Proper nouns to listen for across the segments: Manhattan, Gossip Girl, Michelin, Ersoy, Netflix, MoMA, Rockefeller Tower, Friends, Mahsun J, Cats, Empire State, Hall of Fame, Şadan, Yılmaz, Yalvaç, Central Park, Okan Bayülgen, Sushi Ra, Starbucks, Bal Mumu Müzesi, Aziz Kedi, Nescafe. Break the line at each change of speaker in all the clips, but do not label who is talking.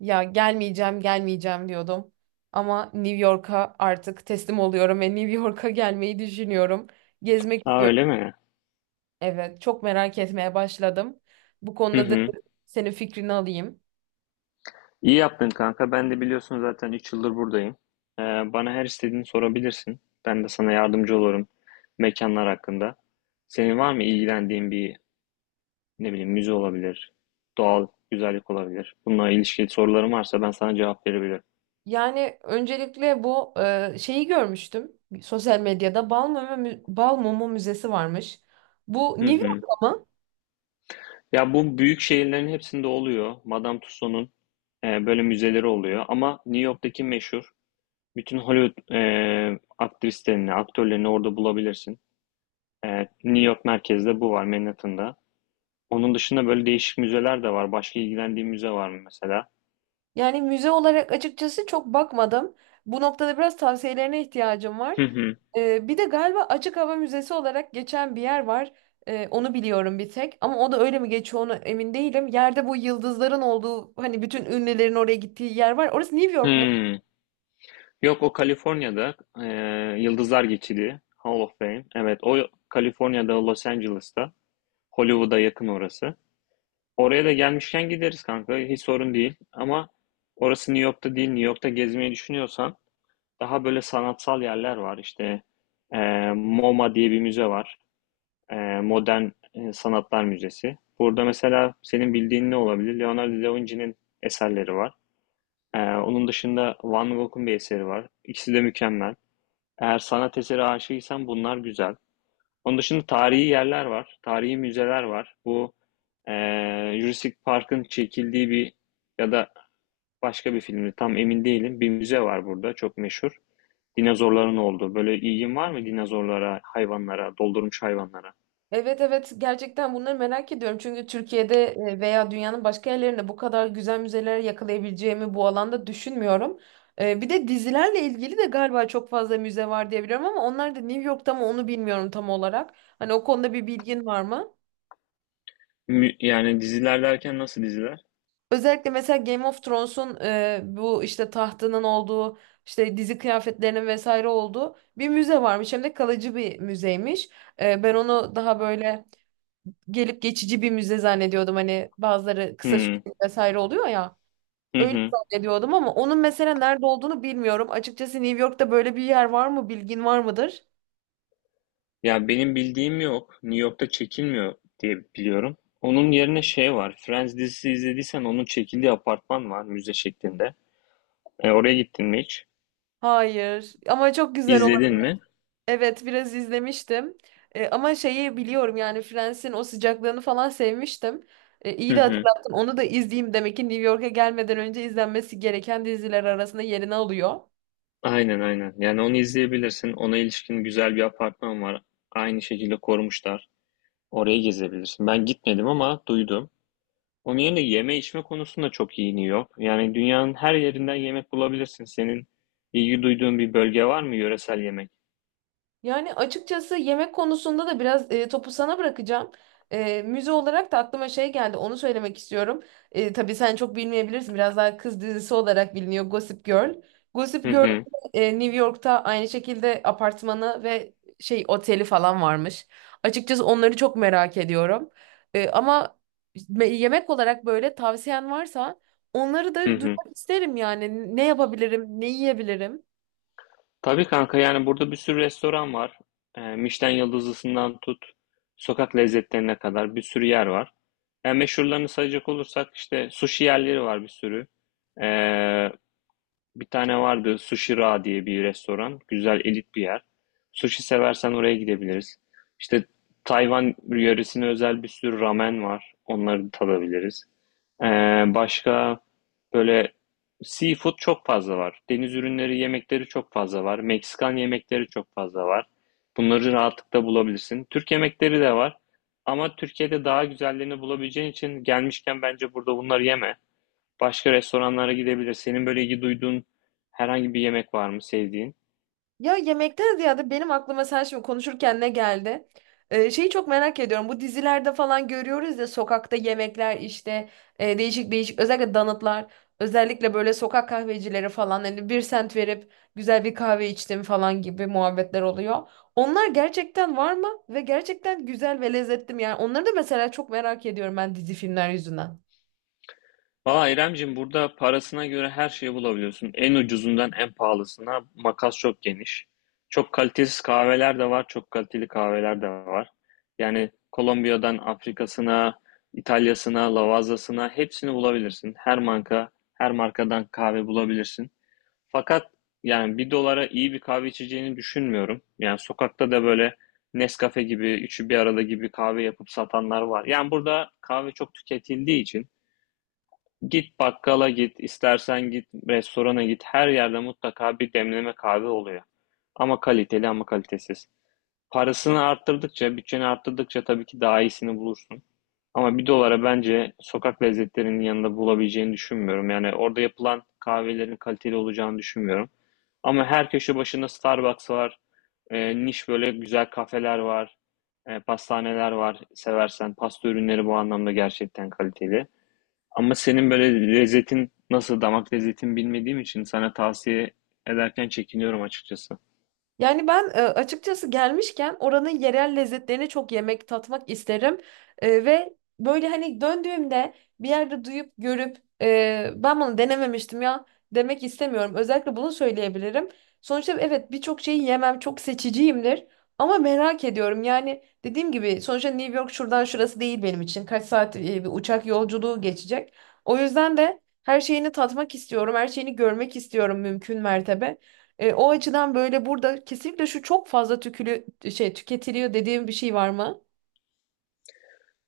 Ya gelmeyeceğim, gelmeyeceğim diyordum. Ama New York'a artık teslim oluyorum ve New York'a gelmeyi düşünüyorum. Gezmek
Aa
istiyorum.
öyle mi?
Evet, çok merak etmeye başladım. Bu
Hı
konuda da
hı.
senin fikrini alayım.
İyi yaptın kanka. Ben de biliyorsun zaten 3 yıldır buradayım. Ee, bana her istediğini sorabilirsin. Ben de sana yardımcı olurum mekanlar hakkında. Senin var mı ilgilendiğin bir ne bileyim müze olabilir, doğal güzellik olabilir. Bununla ilişkili sorularım varsa ben sana cevap verebilirim.
Yani öncelikle bu şeyi görmüştüm. Sosyal medyada Bal Mumu, Bal Mumu Müzesi varmış. Bu
Hı
New
hı.
York'ta mı?
Ya bu büyük şehirlerin hepsinde oluyor. Madame Tussauds'un böyle müzeleri oluyor. Ama New York'taki meşhur bütün Hollywood aktrislerini, aktörlerini orada bulabilirsin. Evet, New York merkezde bu var Manhattan'da. Onun dışında böyle değişik müzeler de var. Başka ilgilendiğin müze var mı mesela?
Yani müze olarak açıkçası çok bakmadım. Bu noktada biraz tavsiyelerine ihtiyacım var.
Hı hı.
Bir de galiba açık hava müzesi olarak geçen bir yer var. Onu biliyorum bir tek. Ama o da öyle mi geçiyor ona emin değilim. Yerde bu yıldızların olduğu hani bütün ünlülerin oraya gittiği yer var. Orası New York mu?
Hmm. Yok o Kaliforniya'da e, Yıldızlar Geçidi Hall of Fame. Evet o Kaliforniya'da Los Angeles'ta Hollywood'a yakın orası. Oraya da gelmişken gideriz kanka, hiç sorun değil. Ama orası New York'ta değil. New York'ta gezmeyi düşünüyorsan daha böyle sanatsal yerler var. İşte e, MoMA diye bir müze var. Ee, Modern Sanatlar Müzesi. Burada mesela senin bildiğin ne olabilir? Leonardo da Vinci'nin eserleri var. Onun dışında Van Gogh'un bir eseri var. İkisi de mükemmel. Eğer sanat eseri aşığıysan bunlar güzel. Onun dışında tarihi yerler var. Tarihi müzeler var. Bu e, Jurassic Park'ın çekildiği bir ya da başka bir filmde tam emin değilim. Bir müze var burada çok meşhur. Dinozorların olduğu. Böyle ilgin var mı dinozorlara, hayvanlara, doldurmuş hayvanlara?
Evet, evet, gerçekten bunları merak ediyorum. Çünkü Türkiye'de veya dünyanın başka yerlerinde bu kadar güzel müzeleri yakalayabileceğimi bu alanda düşünmüyorum. E, bir de dizilerle ilgili de galiba çok fazla müze var diye biliyorum ama onlar da New York'ta mı onu bilmiyorum tam olarak. Hani o konuda bir bilgin var mı?
Yani diziler derken nasıl diziler?
Özellikle mesela Game of Thrones'un bu işte tahtının olduğu, işte dizi kıyafetlerinin vesaire olduğu bir müze varmış. Hem de kalıcı bir müzeymiş. E, ben onu daha böyle gelip geçici bir müze zannediyordum. Hani bazıları kısa
Hmm.
süreli vesaire oluyor ya.
Hı
Öyle
hı.
zannediyordum ama onun mesela nerede olduğunu bilmiyorum. Açıkçası New York'ta böyle bir yer var mı? Bilgin var mıdır?
Ya benim bildiğim yok. New York'ta çekilmiyor diye biliyorum. Onun yerine şey var. Friends dizisi izlediysen onun çekildiği apartman var müze şeklinde. Oraya gittin mi hiç?
Hayır. Ama çok güzel.
İzledin mi?
Evet, biraz izlemiştim. E, ama şeyi biliyorum yani Friends'in o sıcaklığını falan sevmiştim. E, iyi
Hı
de
hı.
hatırlattın. Onu da izleyeyim. Demek ki New York'a gelmeden önce izlenmesi gereken diziler arasında yerini alıyor.
Aynen aynen. Yani onu izleyebilirsin. Ona ilişkin güzel bir apartman var. Aynı şekilde korumuşlar. Oraya gezebilirsin. Ben gitmedim ama duydum. Onun yerine yeme içme konusunda çok iyi New York. Yani dünyanın her yerinden yemek bulabilirsin. Senin ilgi duyduğun bir bölge var mı yöresel yemek?
Yani açıkçası yemek konusunda da biraz topu sana bırakacağım. E, müze olarak da aklıma şey geldi, onu söylemek istiyorum. E, tabii sen çok bilmeyebilirsin, biraz daha kız dizisi olarak biliniyor Gossip Girl. Gossip
Hı
Girl
hı,
New York'ta aynı şekilde apartmanı ve şey oteli falan varmış. Açıkçası onları çok merak ediyorum. E, ama yemek olarak böyle tavsiyen varsa onları da
hı hı.
duymak isterim yani. Ne yapabilirim, ne yiyebilirim?
Tabii kanka, yani burada bir sürü restoran var. Michelin yıldızlısından tut, sokak lezzetlerine kadar bir sürü yer var. Yani meşhurlarını sayacak olursak işte sushi yerleri var bir sürü. Ee, Bir tane vardı Sushi Ra diye bir restoran. Güzel elit bir yer. Sushi seversen oraya gidebiliriz. İşte Tayvan yöresine özel bir sürü ramen var. Onları tadabiliriz. Ee, başka böyle seafood çok fazla var. Deniz ürünleri yemekleri çok fazla var. Meksikan yemekleri çok fazla var. Bunları rahatlıkla bulabilirsin. Türk yemekleri de var. Ama Türkiye'de daha güzellerini bulabileceğin için gelmişken bence burada bunları yeme. Başka restoranlara gidebilir. Senin böyle ilgi duyduğun herhangi bir yemek var mı sevdiğin?
Ya yemekten ziyade benim aklıma sen şimdi konuşurken ne geldi? Şeyi çok merak ediyorum. Bu dizilerde falan görüyoruz ya sokakta yemekler, işte değişik değişik, özellikle donutlar, özellikle böyle sokak kahvecileri falan, hani bir sent verip güzel bir kahve içtim falan gibi muhabbetler oluyor. Onlar gerçekten var mı? Ve gerçekten güzel ve lezzetli mi? Yani onları da mesela çok merak ediyorum ben dizi filmler yüzünden.
Valla İremcim, burada parasına göre her şeyi bulabiliyorsun. En ucuzundan en pahalısına makas çok geniş. Çok kalitesiz kahveler de var, çok kaliteli kahveler de var. Yani Kolombiya'dan Afrika'sına, İtalya'sına, Lavaza'sına hepsini bulabilirsin. Her marka, her markadan kahve bulabilirsin. Fakat yani bir dolara iyi bir kahve içeceğini düşünmüyorum. Yani sokakta da böyle Nescafe gibi, üçü bir arada gibi kahve yapıp satanlar var. Yani burada kahve çok tüketildiği için git bakkala git, istersen git restorana git. Her yerde mutlaka bir demleme kahve oluyor. Ama kaliteli ama kalitesiz. Parasını arttırdıkça, bütçeni arttırdıkça tabii ki daha iyisini bulursun. Ama bir dolara bence sokak lezzetlerinin yanında bulabileceğini düşünmüyorum. Yani orada yapılan kahvelerin kaliteli olacağını düşünmüyorum. Ama her köşe başında Starbucks var. Niş böyle güzel kafeler var. Pastaneler var seversen. Pasta ürünleri bu anlamda gerçekten kaliteli. Ama senin böyle lezzetin nasıl, damak lezzetin bilmediğim için sana tavsiye ederken çekiniyorum açıkçası.
Yani ben açıkçası gelmişken oranın yerel lezzetlerini çok yemek, tatmak isterim. E, ve böyle hani döndüğümde bir yerde duyup görüp ben bunu denememiştim ya demek istemiyorum. Özellikle bunu söyleyebilirim. Sonuçta evet, birçok şeyi yemem, çok seçiciyimdir. Ama merak ediyorum yani dediğim gibi sonuçta New York şuradan şurası değil benim için. Kaç saat bir uçak yolculuğu geçecek. O yüzden de her şeyini tatmak istiyorum, her şeyini görmek istiyorum mümkün mertebe. E, o açıdan böyle burada kesinlikle şu çok fazla tükülü şey tüketiliyor dediğim bir şey var mı?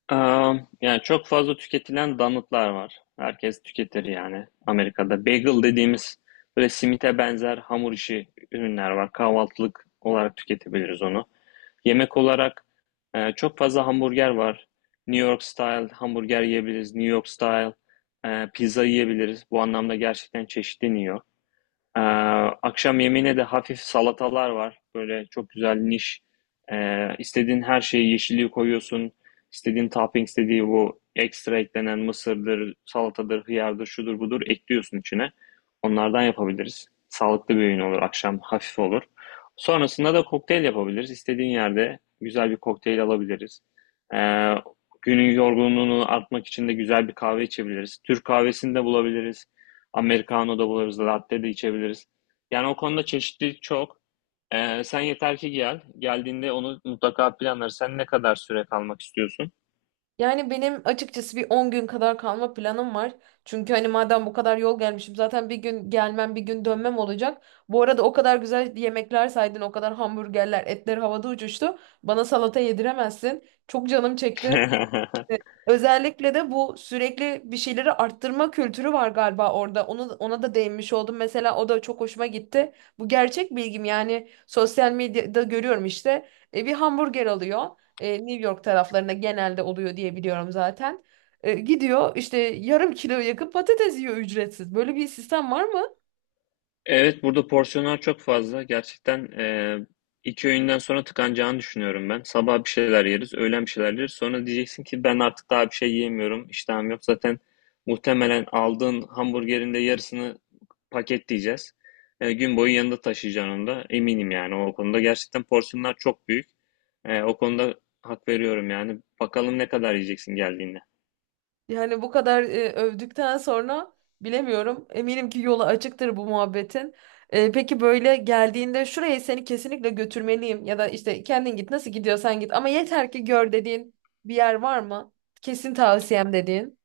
Yani çok fazla tüketilen donutlar var. Herkes tüketir yani Amerika'da. Bagel dediğimiz böyle simite benzer hamur işi ürünler var. Kahvaltılık olarak tüketebiliriz onu. Yemek olarak çok fazla hamburger var. New York style hamburger yiyebiliriz. New York style pizza yiyebiliriz. Bu anlamda gerçekten çeşitleniyor. Ee, akşam yemeğine de hafif salatalar var. Böyle çok güzel niş. İstediğin her şeyi, yeşilliği koyuyorsun. İstediğin topping, istediği bu ekstra eklenen mısırdır, salatadır, hıyardır, şudur budur ekliyorsun içine. Onlardan yapabiliriz. Sağlıklı bir öğün olur. Akşam hafif olur. Sonrasında da kokteyl yapabiliriz. İstediğin yerde güzel bir kokteyl alabiliriz. Ee, günün yorgunluğunu atmak için de güzel bir kahve içebiliriz. Türk kahvesini de bulabiliriz. Americano da buluruz, latte de içebiliriz. Yani o konuda çeşitlilik çok. Sen yeter ki gel. Geldiğinde onu mutlaka planlarız. Sen ne kadar süre kalmak istiyorsun?
Yani benim açıkçası bir 10 gün kadar kalma planım var. Çünkü hani madem bu kadar yol gelmişim zaten bir gün gelmem bir gün dönmem olacak. Bu arada o kadar güzel yemekler saydın, o kadar hamburgerler, etler havada uçuştu. Bana salata yediremezsin. Çok canım çekti. Evet. Özellikle de bu sürekli bir şeyleri arttırma kültürü var galiba orada. Onu, ona da değinmiş oldum. Mesela o da çok hoşuma gitti. Bu gerçek bilgim, yani sosyal medyada görüyorum işte. E, bir hamburger alıyor. E, New York taraflarında genelde oluyor diye biliyorum zaten. E, gidiyor işte yarım kilo yakın patates yiyor ücretsiz. Böyle bir sistem var mı?
Evet, burada porsiyonlar çok fazla. Gerçekten iki öğünden sonra tıkanacağını düşünüyorum ben. Sabah bir şeyler yeriz, öğlen bir şeyler yeriz. Sonra diyeceksin ki ben artık daha bir şey yiyemiyorum, iştahım yok. Zaten muhtemelen aldığın hamburgerin de yarısını paketleyeceğiz. Gün boyu yanında taşıyacaksın onu da. Eminim yani o konuda. Gerçekten porsiyonlar çok büyük. O konuda hak veriyorum yani. Bakalım ne kadar yiyeceksin geldiğinde.
Yani bu kadar övdükten sonra bilemiyorum. Eminim ki yolu açıktır bu muhabbetin. E, peki böyle geldiğinde şuraya seni kesinlikle götürmeliyim ya da işte kendin git nasıl gidiyorsan git ama yeter ki gör dediğin bir yer var mı? Kesin tavsiyem dediğin.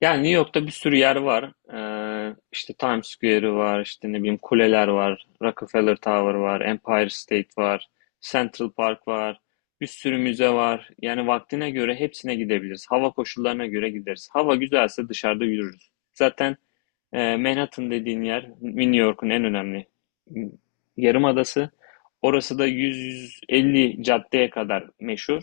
Yani New York'ta bir sürü yer var. İşte Times Square'ı var, işte ne bileyim kuleler var, Rockefeller Tower var, Empire State var, Central Park var, bir sürü müze var. Yani vaktine göre hepsine gidebiliriz. Hava koşullarına göre gideriz. Hava güzelse dışarıda yürürüz. Zaten Manhattan dediğin yer New York'un en önemli yarımadası. Orası da 150 caddeye kadar meşhur.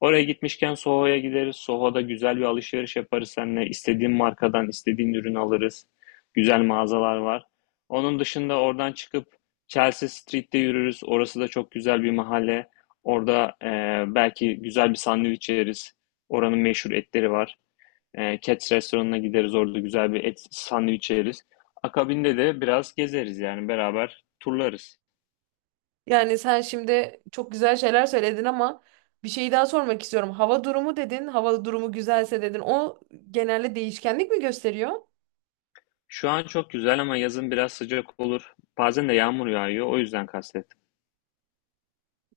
Oraya gitmişken Soho'ya gideriz. Soho'da güzel bir alışveriş yaparız seninle. İstediğin markadan istediğin ürün alırız. Güzel mağazalar var. Onun dışında oradan çıkıp Chelsea Street'te yürürüz. Orası da çok güzel bir mahalle. Orada belki güzel bir sandviç yeriz. Oranın meşhur etleri var. Cats restoranına gideriz, orada güzel bir et sandviç yeriz. Akabinde de biraz gezeriz yani beraber turlarız.
Yani sen şimdi çok güzel şeyler söyledin ama bir şey daha sormak istiyorum. Hava durumu dedin, hava durumu güzelse dedin. O genelde değişkenlik mi gösteriyor?
Şu an çok güzel ama yazın biraz sıcak olur. Bazen de yağmur yağıyor, o yüzden kastettim.